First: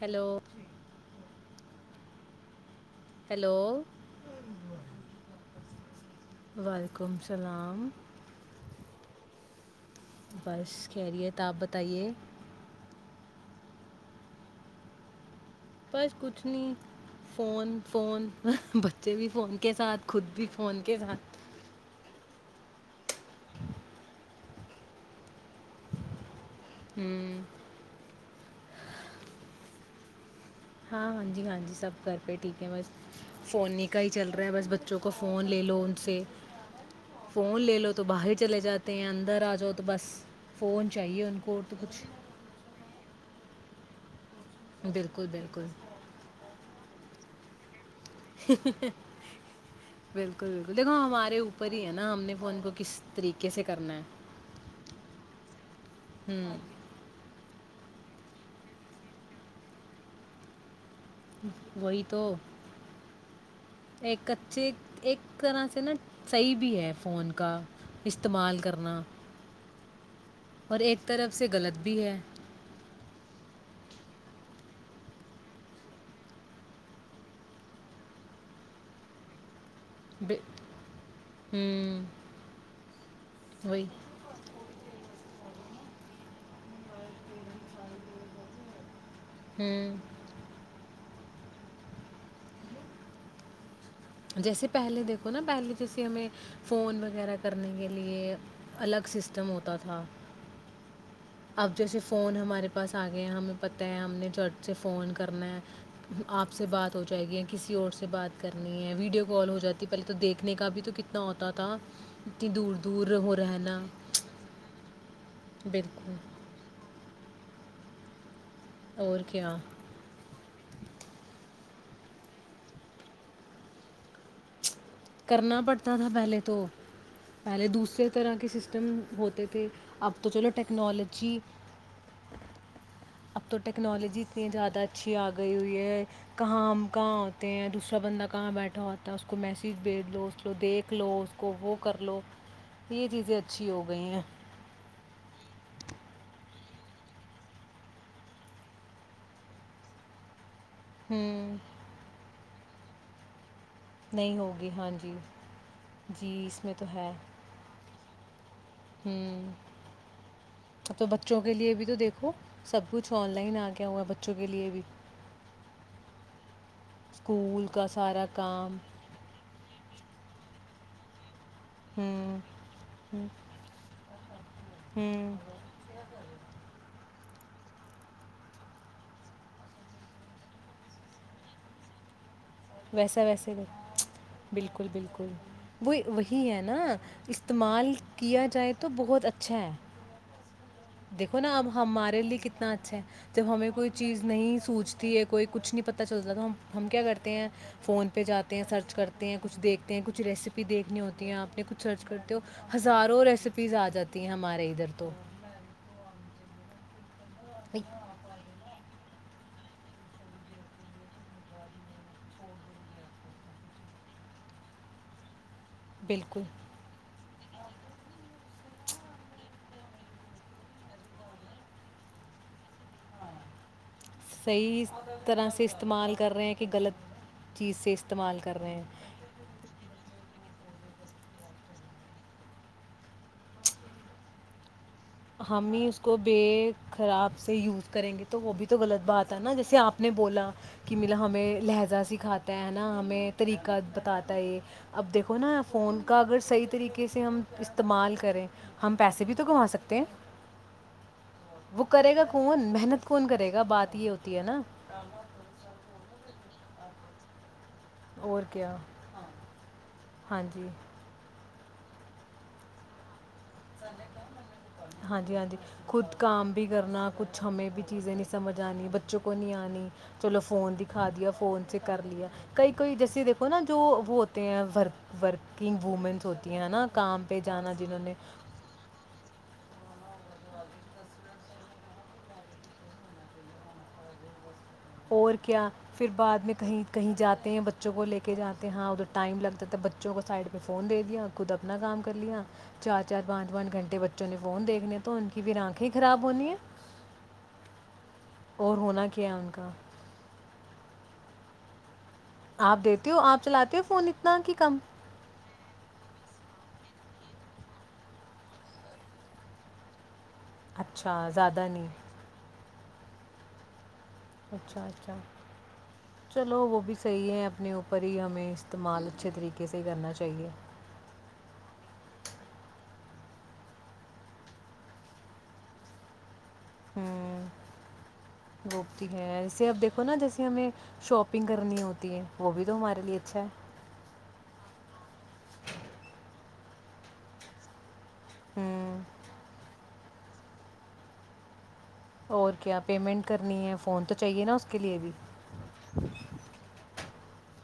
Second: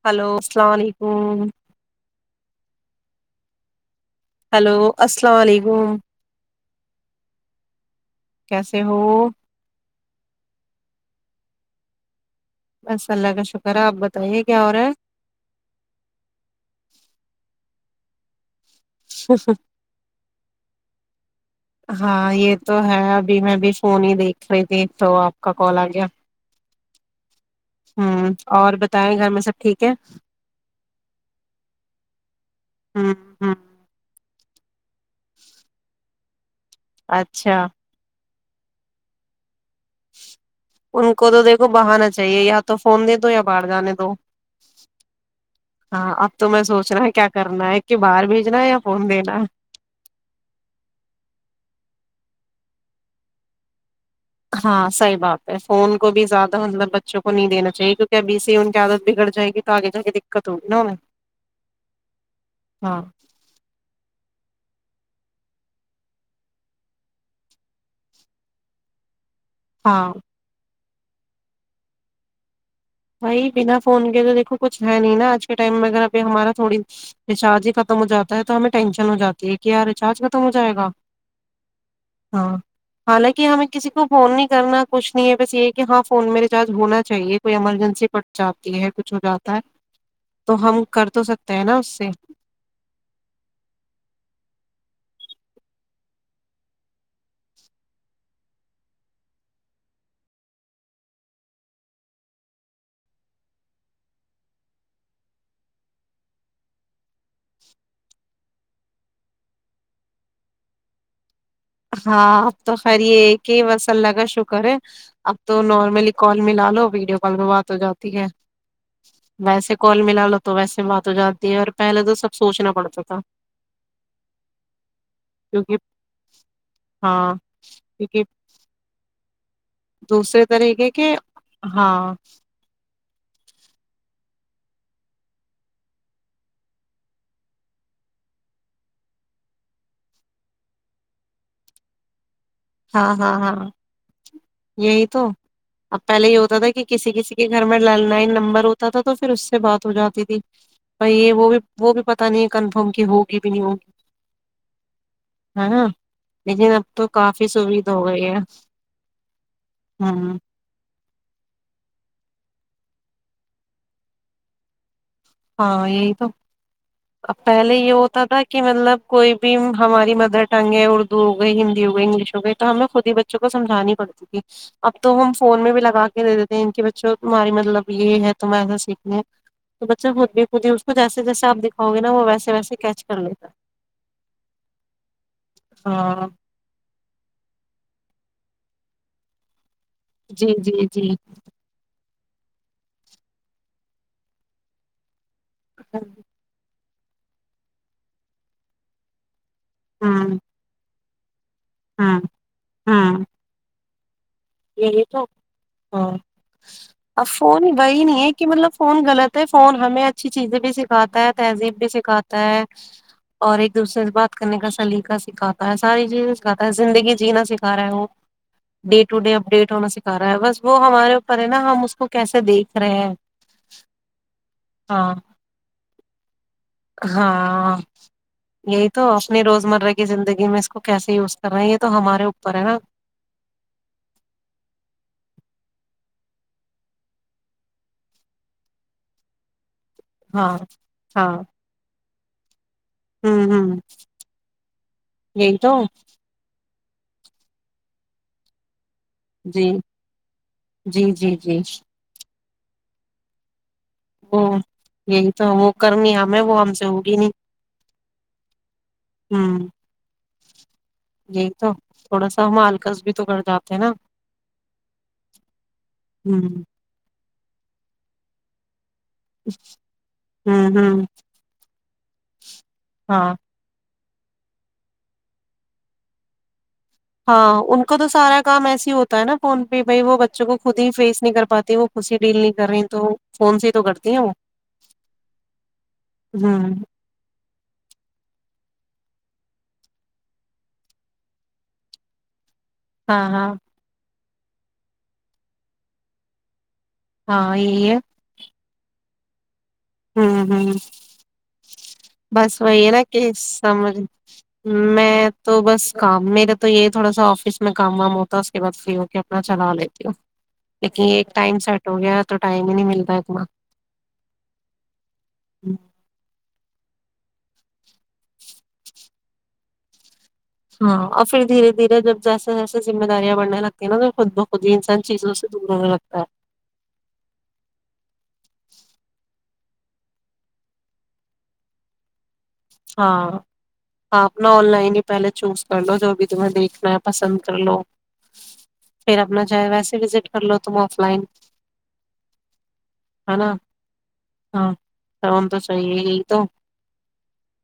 Hello hello السلام علیکم hello hello السلام علیکم وعلیکم السلام کیسے ہو بس کہہ رہی ہے تو آپ بتائیے بس اللہ کا شکر ہے آپ بتائیے کیا اورا پرس کچھ نہیں فون فون بچے بھی فون کے ساتھ خود بھی فون کے ہات ہاں یہ تو ہے ابھی میںب فون ہی دیکھ رہی تھی تو آپ کا کال آ گیا ہمم ہ اور بتائیں گھر میں سب ٹھیک ہے ہاں ہاں جی ہاں جی سب گھر پہ ٹھیک ہے بس ہ ہ فوننے کا ہی چل رہا ہے بس بچوں کو فون لے لو ان سے اچھا فون لے لو تو باہر چلے جاتے ہیں اندر آ ج ان کو تو دیکھو کچھ بہانا چاہیے یا تو فون دے تو یا بڑ جانے دو بالکل بالکل ہاں اب تو میں سوچ رہا ہے کیا کرنا ہے کہ باہر بھیجنا ہے یا فون دینا ہے بالکل بالکل دیکھو ہمارے اوپر ہی ہے نا ہم نے وہ ان کو کس طریقے سے کرنا ہے ہاں صحیح بات ہے فون کو بھی ہوں زیادہ مطلب بچوں کو نہیں دینا چاہی تو کیا اب سے ان کی عادت بھی گڑ جائے گی تو آگے جا کے دقت ہوگی نیں وہی تو ایک چیک ایک طرح سے نا صحیح بھی ہے فون کا استعمال کرنا ہاں اور ایک طرف سے غلط بھی ہے بھائی بنا فون کے تو دیکھو کچھ ہے نہیں نا آج کے ٹائم میں اگر ابھی ہمارا تھوڑی ریچارج ہی ختم ہو جاتا ہے تو ہمیں ٹینشن ہو جاتی ہے کیا ریچارج بے ختم ہو جائے گا ہوں ہاں حالانکہ ہمیں وہی کسی کو فون نہیں کرنا کچھ نہیں ہے بس یہ کہ ہاں فون میں ریچارج ہونا چاہیے کوئی عمل سے پڑچاتی ہے کچ ہو جاتا ہے ہوں تو ہم کر تو سکتے ہیں نا اس سے جیسے پہلے دیکھو نا پہلے جیسے ہمیں فون وغیرہ کرنے کے لئے الگ سسٹم ہوتا تھا اب جیسے فون ہمارے پاس آ گئے ہیں ہمیں پتہ ہے ہم نے جٹ سے فون کرنا ہے آپ سے بات ہو جائے گی کسی اور سے بات کرنی ہے ویڈیو کال ہو جاتی پہلے تو دیکھنے کا بھی تو کتنا ہوتا تھا ہاں اتنی آپ دور تو دور خریے ہو کی رہنا وس اللہگ شو کرے اب تو نارملی بالکل کال ملا لو ویڈیو بلروات ہو جاتی ہے اور کیا ویسے کال ملا لو تو ویسے بات ہو جاتی ہے اور پہلے تو سب سوچنا پڑتا تھا کرنا کیونکہ پڑتا تھا پہلے تو ہاں پہلے دوسرے کیونکہ طرح کے سسٹم ہوتے تھے اب تو دوسرے چلو طریقے کہ ٹیکنالوجی ہاں اب تو ٹیکنالوجی اتنی زیادہ اچھی اگئی ہوئی ہے کہاں ہم کہاں ہوتے ہیں دوسرا بندہ کہاں بیٹھا ہوتا ہے اس کو میسج پیٹ دو تو دیکھ لو اس کو وہ کر لو یہ ہاں ہاں چیزیں ہاں اچھی ہو گئی ہیں یہی تو اب پہلے یہ ہوتا تھا کہ کسی کسی کے گھر میں لینڈ لائن نمبر ہوتا تھا تو پھر اس سے بات ہو جاتی تھی بائی یہ وہ ہوں بھی وہ بھی پت نہیں ہے کن ہم کے ہوگی نہیں نہیں ہوگی ہاں جی جی اس میں تو ہے سوھا ہو گئی ہے ہوں ہوں اب تو بچوں کے لیے بھی تو دیکھو سب کچھ آن لائن آ گیا ہوا ہے بچوں کے لیے بھی ہاں یہی تو ا اسکول پہلے کا یہ ہوتا سارا تھا کہ کام مطلب کوئی بھی ہماری مدر ٹنگ ہے اردو گئی ہندی ہو گئی انگلش ہوں ہو گئی تو ہمیں خود ہی بچوں کو سجھانی پڑتی تھی اب تو وہ ہم ہوں فون میں بھی لگا کےے دیتےے ان کے بچوں کو تہاری مطلب یہی ہے تم ایسا سیکھنے خود بھی خود ہی اس کو جیسے جیس آ دکھاؤ گےا وہ ویے ویسا ویسے بالکل بالکل وہ ہاں وہی ہے نا استعمال کیا جائے تو بہت اچھا ہے جی جی جی دیکھو نا اب ہمارے لیے کتنا اچھا ہے جب ہمیں کوئی چیز نہیں سوچتی ہے کوئی کچھ نہیں ہوں پتا چلتا تھا ہم کیا کرتے ہیں فون پہ جاتے ہیں سرچ کرتے ہیں کچھ دیکتے ہیں کچھ ہوں ریسیپییکنی ہوتی ت آ [inaudible] اپنے کچھ سرچ کرتے ہو ہزاروں ہوں ریسیپیز آ جاتی ہیں ہمارے ادھر یہی تو ہاں ا فون وہی نہیں ہے کہ مطلب فون غلط فون ہمیں اچھی چیزیں بھی سکھاتا ہے تہذیب بھی سکھاتا ہے اور ایک دوسرے سے بات کرنے کا سلیقہ سکھاتا ساری بالکل چیزیںتا ہے زندگی جینا سیک س رہا ہے وہ date [unintelligible] to day update ہونا سکھا رہا ہے بس وہ ہمارے اوپر ہے نا ہم اس کو کیسے دیکھ رہے ہیں صحی ہاں طرح سے استعمال کر رہے ہیں کہ غلط ہاں چیز سے استعمال کر رہے ہیں یہی تو اپنی روزمرہ کی زندگی میں اس کو کیسے یوز کر رہے ہیں یہ تو ہمارے اوپر ہے نا ہم ہی اس کو بے خراب سے یوز کریں گے تو وہ بھی تو غلط بات ہے نا جیسے آپ نے بولا ہاں کہ ملا ہاں ہمیں لہجا س کھاتے ہیں نا ہمیں ہوں ہوں طریقہ بتاتا ہے یہ اب دیکھو یہی نا تو فون کا اگر صحی طریقے سےے ہم استعمال کریں ہم پسے بھی جی توماکتے ہیں جی جی جی وہ کرے گا کون محنت کون کرے گا بات یہ ہوتی وہ ہے نا یہی تو وہ کر گی ہمیں وہ ہم چوگ اور کیا ہوں ہاں جی جی تو تھوڑا سا مالکس بھی تو کرتے ہاں جی ہاں جی خود کام ہوں بھی کرنا ک کچھ ہمیں بھی چیزیں نہیں سمجھ آنی ب بچوں کو نہیں آنی چلو ہوں فون ہوں دکھا دیا فون سے کر لیا کئی کوئی جیسے ہاں دیکھو نا جو وہ ہوتے ہیں ورک ورکنگ وومنس ہوتی ہیں نا کام پہ ہاں جانا ان کا جنہوں تو نے سارا کام ایسے ہی ہوتا ہے نا فون پہ بھائی وہ بچوں کو خود ہی فیس نہیں کر پاتے وہ خود سے ڈیل نہیں کر رہی تو فون سے ہی تو کرتی ہیں وہ اور کیا پھر بعد میں ہوں کہیں کہیں جاتے ہیں بچوں کو لے کے جاتے ہاں ادھر ٹائم لگتا تھا بچوں کو سائڈ پہ فون دے دیا خود اپنا کام کر لیا چار چار ہاں ہاں پانچ پانچ گھٹے بچے بچوں نے فون دیکھنے تو ان کی بھی آنکھیں ہی خراب ہونی ہے ہاں یہ ہے اور ہونا کیا ان کا ہوں ہوں بس آپ وہی نا دیتے کہ ہو آپ چلاتے ہو سمجھ فون اتنا کہ کم میں تو بس کام میرے تو یہ تھوڑا سا آفس میں کام وام ہوتا اس کے بع فری ہو کے اپنا چلا لیتی ہو لیکن اچھا ایک ٹائم زیادہ نہیں سیٹ ہو گیا تو ٹائم نہیں ملتا ایکماں اچھا اچھا چلو وہ بھی صحیح ہیں اپنے اوپر پری ہمیں استعمال اچھے طریے سے ہی کرنا چاہیے ہاں اور پھر دھیرے دھیرے جب جیسے جیسے ذمہ داریاں بڑنے لگتی ہیں نا تو خود بخود ہی انسان چیزوں سے دور ہونے لگتا ہے ہوں گوپتی ہے جے اب دیکھو نا جیسے ہمیں شاپنگ کرنی ہوتی ہے وہ بھی تو ہمارے لیے ہاں اچھا ہے آ اپنا آن لائن ہی پہلے چوز کر لو جو بھی تمہیں دیکھنا ہے پسند کر لو ہوں پھر اپنا چاہے ویسے وزٹ کر لو تم آف لائن اور کیا پیمنٹ کرنی ہے فون تو چاہیے نا اس ہاں کے لیے بھی فون تو چاہیے یہی تو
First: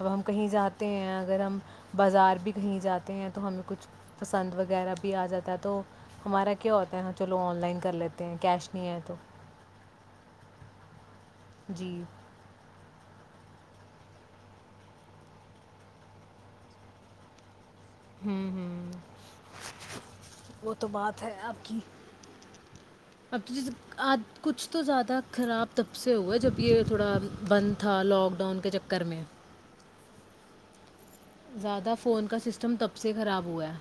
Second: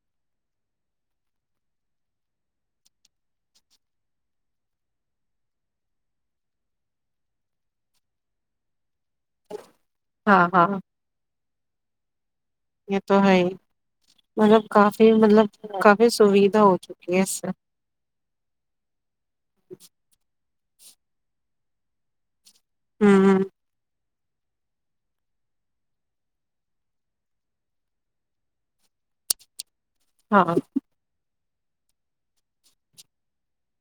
اب ہم کہیں جاتے ہیں اگر ہم بازار بھی کہیں جاتے ہیں تو ہمیں کچھ پسند وغیرہ بھی آ جاتا ہے تو ہمارا کیا ہوتا ہے چلو آن لائن کر لیتے ہیں کیش نہیں ہے تو ہاں ہاں جی یہ تو ہے مطلب کافی مطلب کافی سوھا ہو چکی ہے اس سے ہوں ہوں وہ تو بات ہے اب کی ہوں [unintelligible] کچھ تو زیادہ خراب تب سے ہوا جب یہ تھوڑا بند تھا لاک ڈاؤن کے چکر میں [unintelligible] زیادہ فون کا سسٹم تب سے خراب ہوا ہے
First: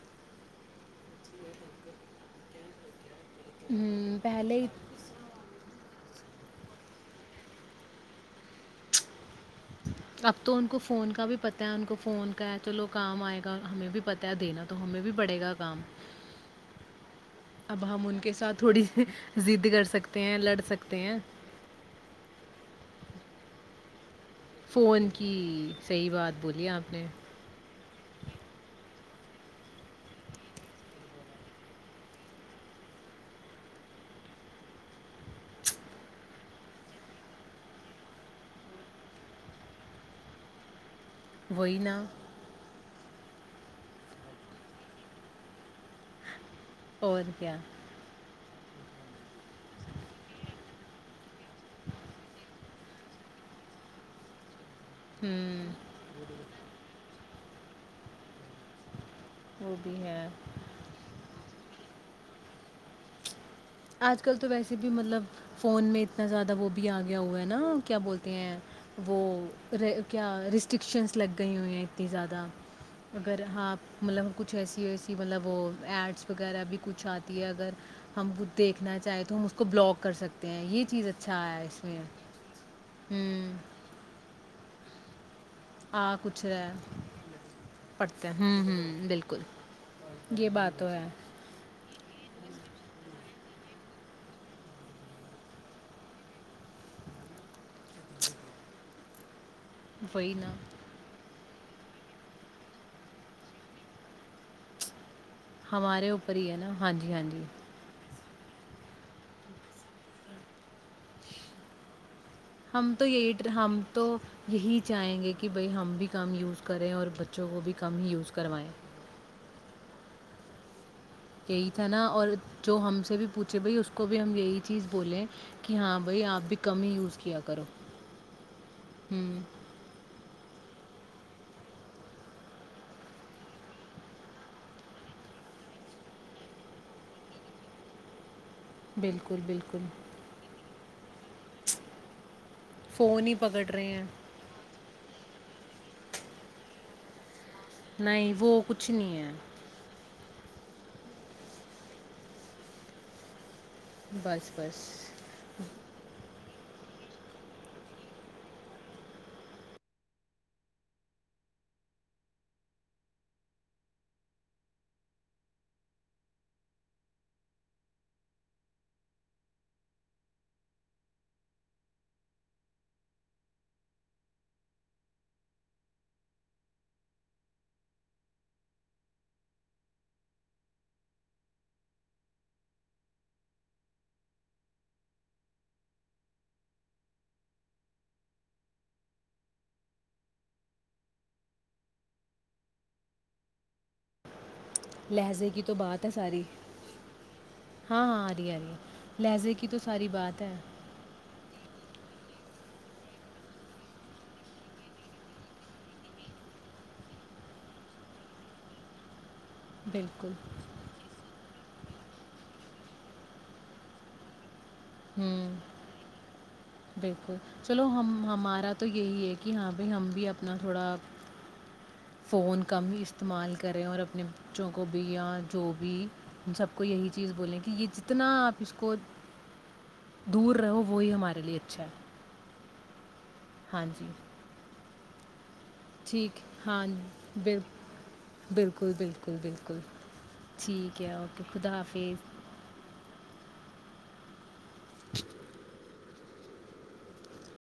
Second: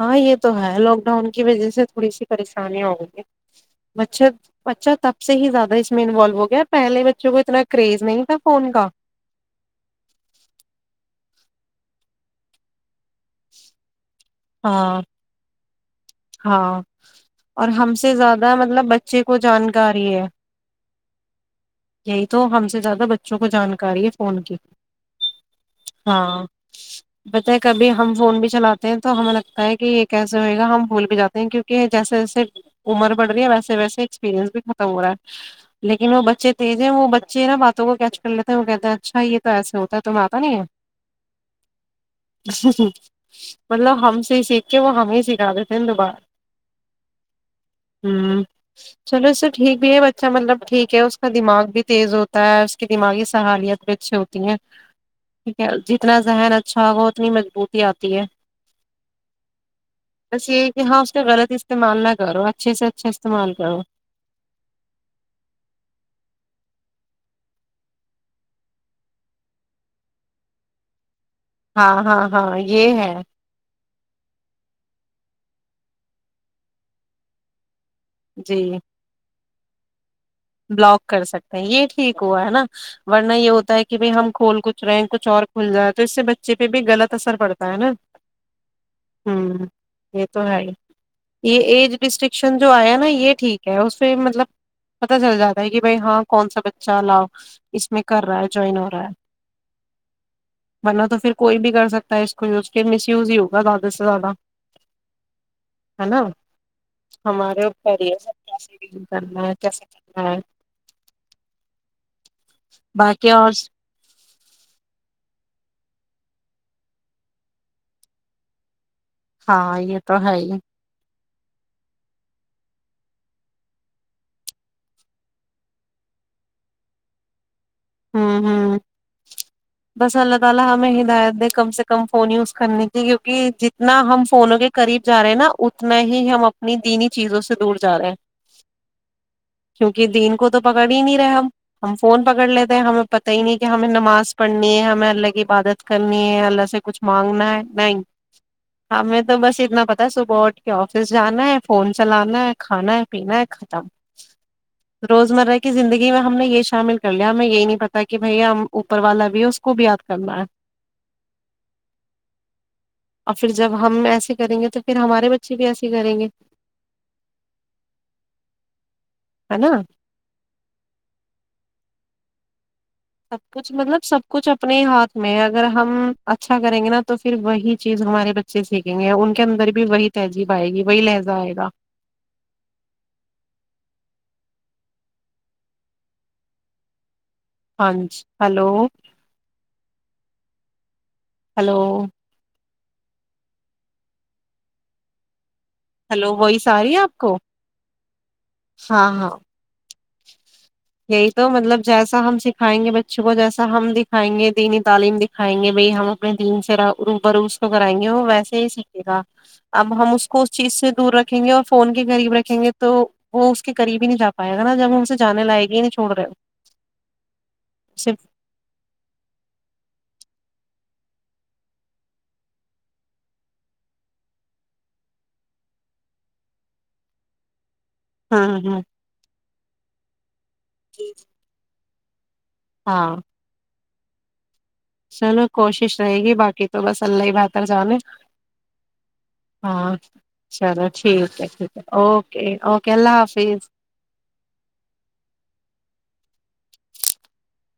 ہاں یہ تو ہے لاک ڈاؤن کی وجہ سے تھوڑی سی پریشانی ہووں گی ہوں، مچھر پہلے ہی- مچر تب سے ہی زیادہ اس میں انوالو ہو گیا پہلے بچوں کو اتنا کریز نہیں تھا فون کا اب تو ان کو فون کا بھی پتا ہے ان کو فون کا ہے تو لوگ کام آئے گا ہمیں بھی پتا دینا تو ہمیں ہاں بھی پڑے گا کام ہاں اور اب ہم سے ان کے زیادہ ساتھ تھوڑی مطلب بچے کو ضد کر جانکاری سکتے ہے ہیں لڑ سکتے ہیں یہی تو ہم سے زیادہ ب وں کو جانکاری ہے فون کی فون کی صحیح بات ہاں بولی آپ نے پت ہے کبھی ہم فون بھی چلاتے ہیں تو ہمیں لگتا ہے کہ یہ کیسے ہوئے گا ہم بھول ک جاتے ہیں کیونکہ جیسے جیسے عمر بڑ رہی ہے ویسے ویسے ایکسپیرنس بھی ختم ہو رہا ہے لیکن وہ بچے تیز ہے وہ بچے نا باتوں کو کیچ کر لیتے ہیں وہ کہتے ہیں اچھا یہ تو ایسے ہوتا ہے تمہیں آتا نہیں وہی نا جی ج مطلب ہم سے سیکھ کے وہ ہمیں سکھا دیتے سند با اور کیا ہوں چلو اس سے ٹھیک بھی ہے بچہ مطلب ٹھیک ہے اس کا دماغ بھی تیز ہوتا ہے اس کی دماغی صحالیت بھی اچھی ہوتی ہے ٹھیک ہوں ہے جتنا ذہن اچھا ہوگا اتنی مضبوط آتی ہے وہ بھی ہے بس یہی ہے کہ ہاں اس کا غلط استعمال نہ کرو اچھے سے اچھے استعمال کرو آج کل تو ویسے بھی مطلب فون میں اتنا زیادہ وہ بھی آ گیا ہوا ہے نا کیا بولتے ہیں وہ کیا ریسٹرکشنس لگ گئی ہوئی ہیں ہاں اتنی ہاں زیادہ ہاں یہ ہے اگر ہاں مطلب کچھ ایسی ہو کہ مطلب وہ ایڈس وغیرہ بھی کچھ آتی ہے اگر ہم خ جی دیکھنا چاہے تو م بلاک کر سکتے ہیں یہ چیز بلاک کر اچھا سکتے ہے ہیں اس یہ میں ٹھیک ہوا ہے نا ورنہ یہ ہوں ہوتا ہے کہ بھائی ہم کھول کچ رینٹ کچ اور کھل جائے تو اس آ سے کچھ بچے پہ رہا ہے بھی غلط اثر پڑتا ہے نا پڑھتے ہیں ہوں ہوں بالکل ہ یہ تو ہے یہ ایج ڈسٹکشن جو آیا نا یہ ٹھیک ہے اس پ مطلب پت چل جاتا ہے کہ بھائی ہاں کون سا بچہ اؤ اس میں کر رہا ہے جوائن ہو رہا ہے وہ ن ورنہ تو پھر کوئی بھی کر سکتا ہے اس کو ز کے مس یوز ہی ہوگا زیادہ سے زیادہ ہے ہمارے نا اوپر ہی ہے ہاں جی ہاں جی ہمارے اری [inaudible] ہاں [inaudible] ہم تو باقی یہی اور ہم تو یہی چاہیں گے کہ بھائی ہم بھی کم یوز کریں اور بچوں کو بھی ککم ہی یوز کروائیں ہاں یہ تو ہے ہی یہی تھا نا اور جو ہم سے بھی پوچھے بھائی اس کو بھی ہم یہی چیز بولیں کہ ہاں بھائی آپ بھی کم ہی یوز کیا کرو ہاں ہوں ہوں بسلہ تالا ہمیں ہدایت دیں کم سے کم فون یوز کرنے کی کیونکہ جتنا ہم فونوں کے قریب جا رہے ہیں نا اتنا ہی ہم اپنی دینی چیزوں سے دور جا رہے ہیں بالکل بالکل پکڑی نہیں ہم فون پکڑ لیتے ہمیں فون پت ہی نہیں کہ پکڑ رہے ہمیں ہیں نماز پڑھنی ہے ہمیں اللہ اللہ کی عبادت کرنی ہے اللہ سے کچھ مانگنا ہے نہیں وہ کچھ نہیں ہمیں ہے تو بس اتنا پتا س بورڈ کے آفس جانا ہے فون چلانا ہے کھانا ہے پینا ہے بس بس روز مرہ کی زندگی میں ہم نے یہ شامل کریا یں یہی نہیں پتا کہ بھائی ہم اوپر والا بھی ہے اس کو بھی یاد کرنا ہے اور پھر جب ہم ایسے کریں گے تو پھر ہمارے بچے بھی ایسے کریں گے ہے نا سب کچھ مطلب سب کچھ اپنے ہی ہاتھ میں اگر ہم اچھا کریں گے نا تو پھر وہی چیز ہمارے بچے سیکھیں گے ان کے اندر بھی وہی تہذیب آئے گی وہی لہجہ آئے گا ہاں ج ہلو ہلو لہذے کی تو بات ہے ہلو ساری وہی س رہی ہے آپ کو ہاں ہاں آ رہی ہے ہاں ہاں لہذے کی تو ساری بات ہے یہی تو مطلب جیسا ہم سکھائیں گے بچوں کو جیسا ہم دکھائیں گے دینی تعلیم دکھائیں گے بھائی ہم اپنے دین سے بروس کو کرائیں گے وہ ویسے ہی سیکھے گا اب ہم اس بالکل کو اس چیز سے دور رکھیں گے اور فون کے قریب رکھیں گے تو وہ اس کے قریب ہی نہیں جا پایا گ نا جب ان سے جانے ہوں لائقے ہی نہیں چوڑ رہے ہو بالکل چلو ہم ہمارا تو یہی ہے کہ ہاں بھائی ہم بھی اپنا تھوڑا فون کم استعمال کریں اور اپنے بچوں کو بھی یا جو بھی ان سب کو یہی چیز بولیں کہ یہ جتنا ہاں آپ اس ہاں کو دور رہو وہی ہمارے لیے ہے۔ ہاں ہاں جی سلو کوشش رہے گی ٹھیک، باقی تو ہاں بس اللہ ہی بل بہتر جانانے بالکل، بالکل، بالکل، ہاں چلو ٹھیک اوکے، ہے ٹھیک خدا ہے حافظ۔ اوکے اوکے اللہ حافظ [inaudible]